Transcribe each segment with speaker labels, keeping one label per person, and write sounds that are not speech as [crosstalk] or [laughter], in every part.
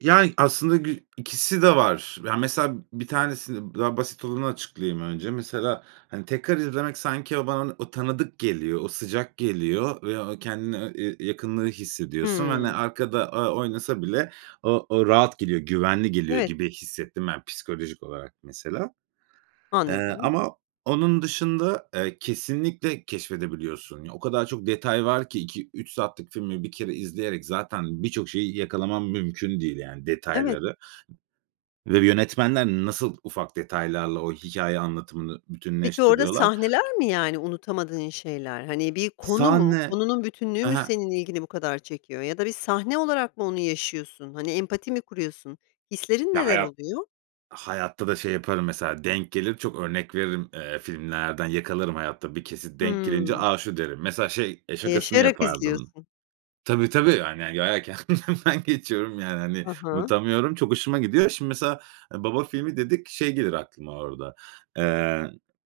Speaker 1: Yani aslında gü ikisi de var. Yani mesela 1 tanesini, daha basit olanı açıklayayım önce. Mesela, hani tekrar izlemek sanki o bana o tanıdık geliyor, o sıcak geliyor ve o kendini e eee, yakınlığı hissediyorsun ve, hani,
Speaker 2: Hıı.
Speaker 1: arkada, ııı, oynasa bile o o rahat geliyor, güvenli geliyor
Speaker 2: Evet.
Speaker 1: gibi hissettim ben psikolojik olarak mesela. Eee,
Speaker 2: Anladım.
Speaker 1: ama onun dışında, eee, kesinlikle keşfedebiliyorsun. O kadar çok detay var ki 2-3 saatlik filmi 1 kere izleyerek zaten birçok şeyi yakalamam mümkün değil yani
Speaker 2: Evet.
Speaker 1: detayları ve yönetmenler nasıl ufak detaylarla o hikâye anlatımını
Speaker 2: Peki orada
Speaker 1: bütünleştiriyorlar
Speaker 2: sahneler mi, yani, unutamadığın şeyler? Hani bir konu mu,
Speaker 1: Sahne,
Speaker 2: konunun bütünlüğü
Speaker 1: hı
Speaker 2: mü
Speaker 1: hı.
Speaker 2: senin ilgini bu kadar çekiyor ya da bir sahne olarak mı onu yaşıyorsun? Hani empati mi kuruyorsun hislerin
Speaker 1: Ya
Speaker 2: neler
Speaker 1: hayat
Speaker 2: oluyor?
Speaker 1: Hayatta da şey yaparım mesela denk gelir çok örnek veririm. Eee, filmlerden yakalarım hayatta bir kesit denk gelince.
Speaker 2: Hımm.
Speaker 1: "A, şu" derim. Mesela şey
Speaker 2: E,
Speaker 1: şakasını
Speaker 2: yaşayarak
Speaker 1: yapardım
Speaker 2: izliyorsun.
Speaker 1: Tabii tabii. Hani yani kendimden geçiyorum [chuckles] yani hani.
Speaker 2: Hı hı.
Speaker 1: Unutamıyorum. Çok hoşuma gidiyor. Şimdi mesela e, "Baba filmi" dedik. Şey gelir aklıma orada: Eee,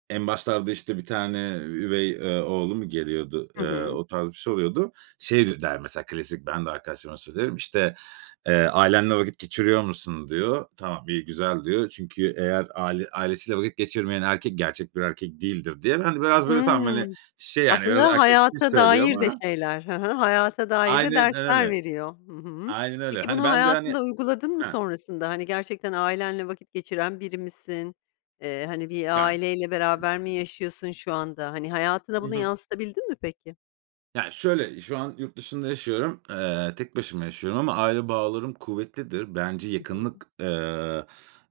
Speaker 1: en başlarda, işte, bir tane üvey, eee, oğlu mu geliyordu?
Speaker 2: Hı
Speaker 1: Eee,
Speaker 2: hı.
Speaker 1: o tarz bir şey oluyordu. Şey der mesela klasik, ben de arkadaşlarıma söylüyorum, işte, eee, "Ailenle vakit geçiriyor musun?" diyor. "Tamam, iyi, güzel." diyor. "Çünkü eğer aile ailesiyle vakit geçirmeyen erkek gerçek bir erkek değildir." diye. Ben de biraz, böyle, tamam, hani,
Speaker 2: Hıı.
Speaker 1: şey yani biraz
Speaker 2: Aslında
Speaker 1: erkeksi
Speaker 2: hayata
Speaker 1: söylüyor
Speaker 2: dair de
Speaker 1: ama
Speaker 2: şeyler Hı hı. hayata dair de
Speaker 1: Aynen
Speaker 2: dersler
Speaker 1: öyle.
Speaker 2: veriyor. Hı hı.
Speaker 1: Aynen öyle.
Speaker 2: Peki
Speaker 1: Hani
Speaker 2: bunu
Speaker 1: ben de, hani
Speaker 2: hayatında uyguladın mı
Speaker 1: Hı.
Speaker 2: sonrasında? Hani gerçekten ailenle vakit geçiren biri misin? Eee, hani bir
Speaker 1: Yani
Speaker 2: aileyle
Speaker 1: Hı.
Speaker 2: beraber mi yaşıyorsun şu anda? Hani hayatına
Speaker 1: Hı
Speaker 2: bunu
Speaker 1: hı.
Speaker 2: yansıtabildin mi peki?
Speaker 1: Yani şöyle, şu an yurt dışında yaşıyorum. Eee, tek başıma yaşıyorum ama aile bağlarım kuvvetlidir. Bence
Speaker 2: Hı hı.
Speaker 1: yakınlık, eee,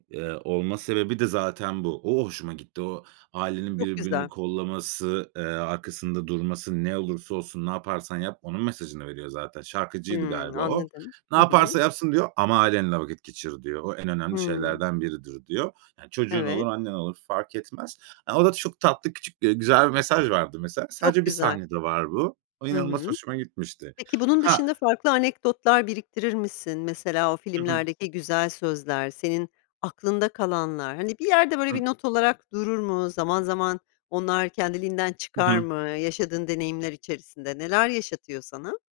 Speaker 1: eee, olma sebebi de zaten bu. O hoşuma gitti. O ailenin
Speaker 2: Çok
Speaker 1: birbirini
Speaker 2: güzel.
Speaker 1: kollaması, eee, arkasında durması ne olursa olsun ne yaparsan yap onun mesajını veriyor zaten. Şarkıcıydı
Speaker 2: Hımm,
Speaker 1: galiba o.
Speaker 2: anladım.
Speaker 1: "Ne
Speaker 2: Hı hı.
Speaker 1: yaparsa yapsın." diyor "Ama ailenle vakit geçir." diyor. "O en önemli
Speaker 2: Hıı.
Speaker 1: şeylerden biridir." diyor. Yani çocuğun olur
Speaker 2: Evet.
Speaker 1: annen olur fark etmez. E, o da çok tatlı, küçük, eee, güzel bir mesaj vardı mesela.
Speaker 2: Çok
Speaker 1: Sadece 1
Speaker 2: güzel.
Speaker 1: sahnede var bu. O
Speaker 2: Hı
Speaker 1: inanılmaz
Speaker 2: hı.
Speaker 1: hoşuma gitmişti.
Speaker 2: Peki bunun
Speaker 1: Ha
Speaker 2: dışında farklı anekdotlar biriktirir misin? Mesela o
Speaker 1: Hı hı.
Speaker 2: filmlerdeki güzel sözler, senin aklında kalanlar, hani bir yerde, böyle,
Speaker 1: Hı.
Speaker 2: bir not olarak durur mu? Zaman zaman onlar kendiliğinden
Speaker 1: Hı
Speaker 2: çıkar
Speaker 1: hı.
Speaker 2: mı yaşadığın deneyimler içerisinde? Neler yaşatıyor sana?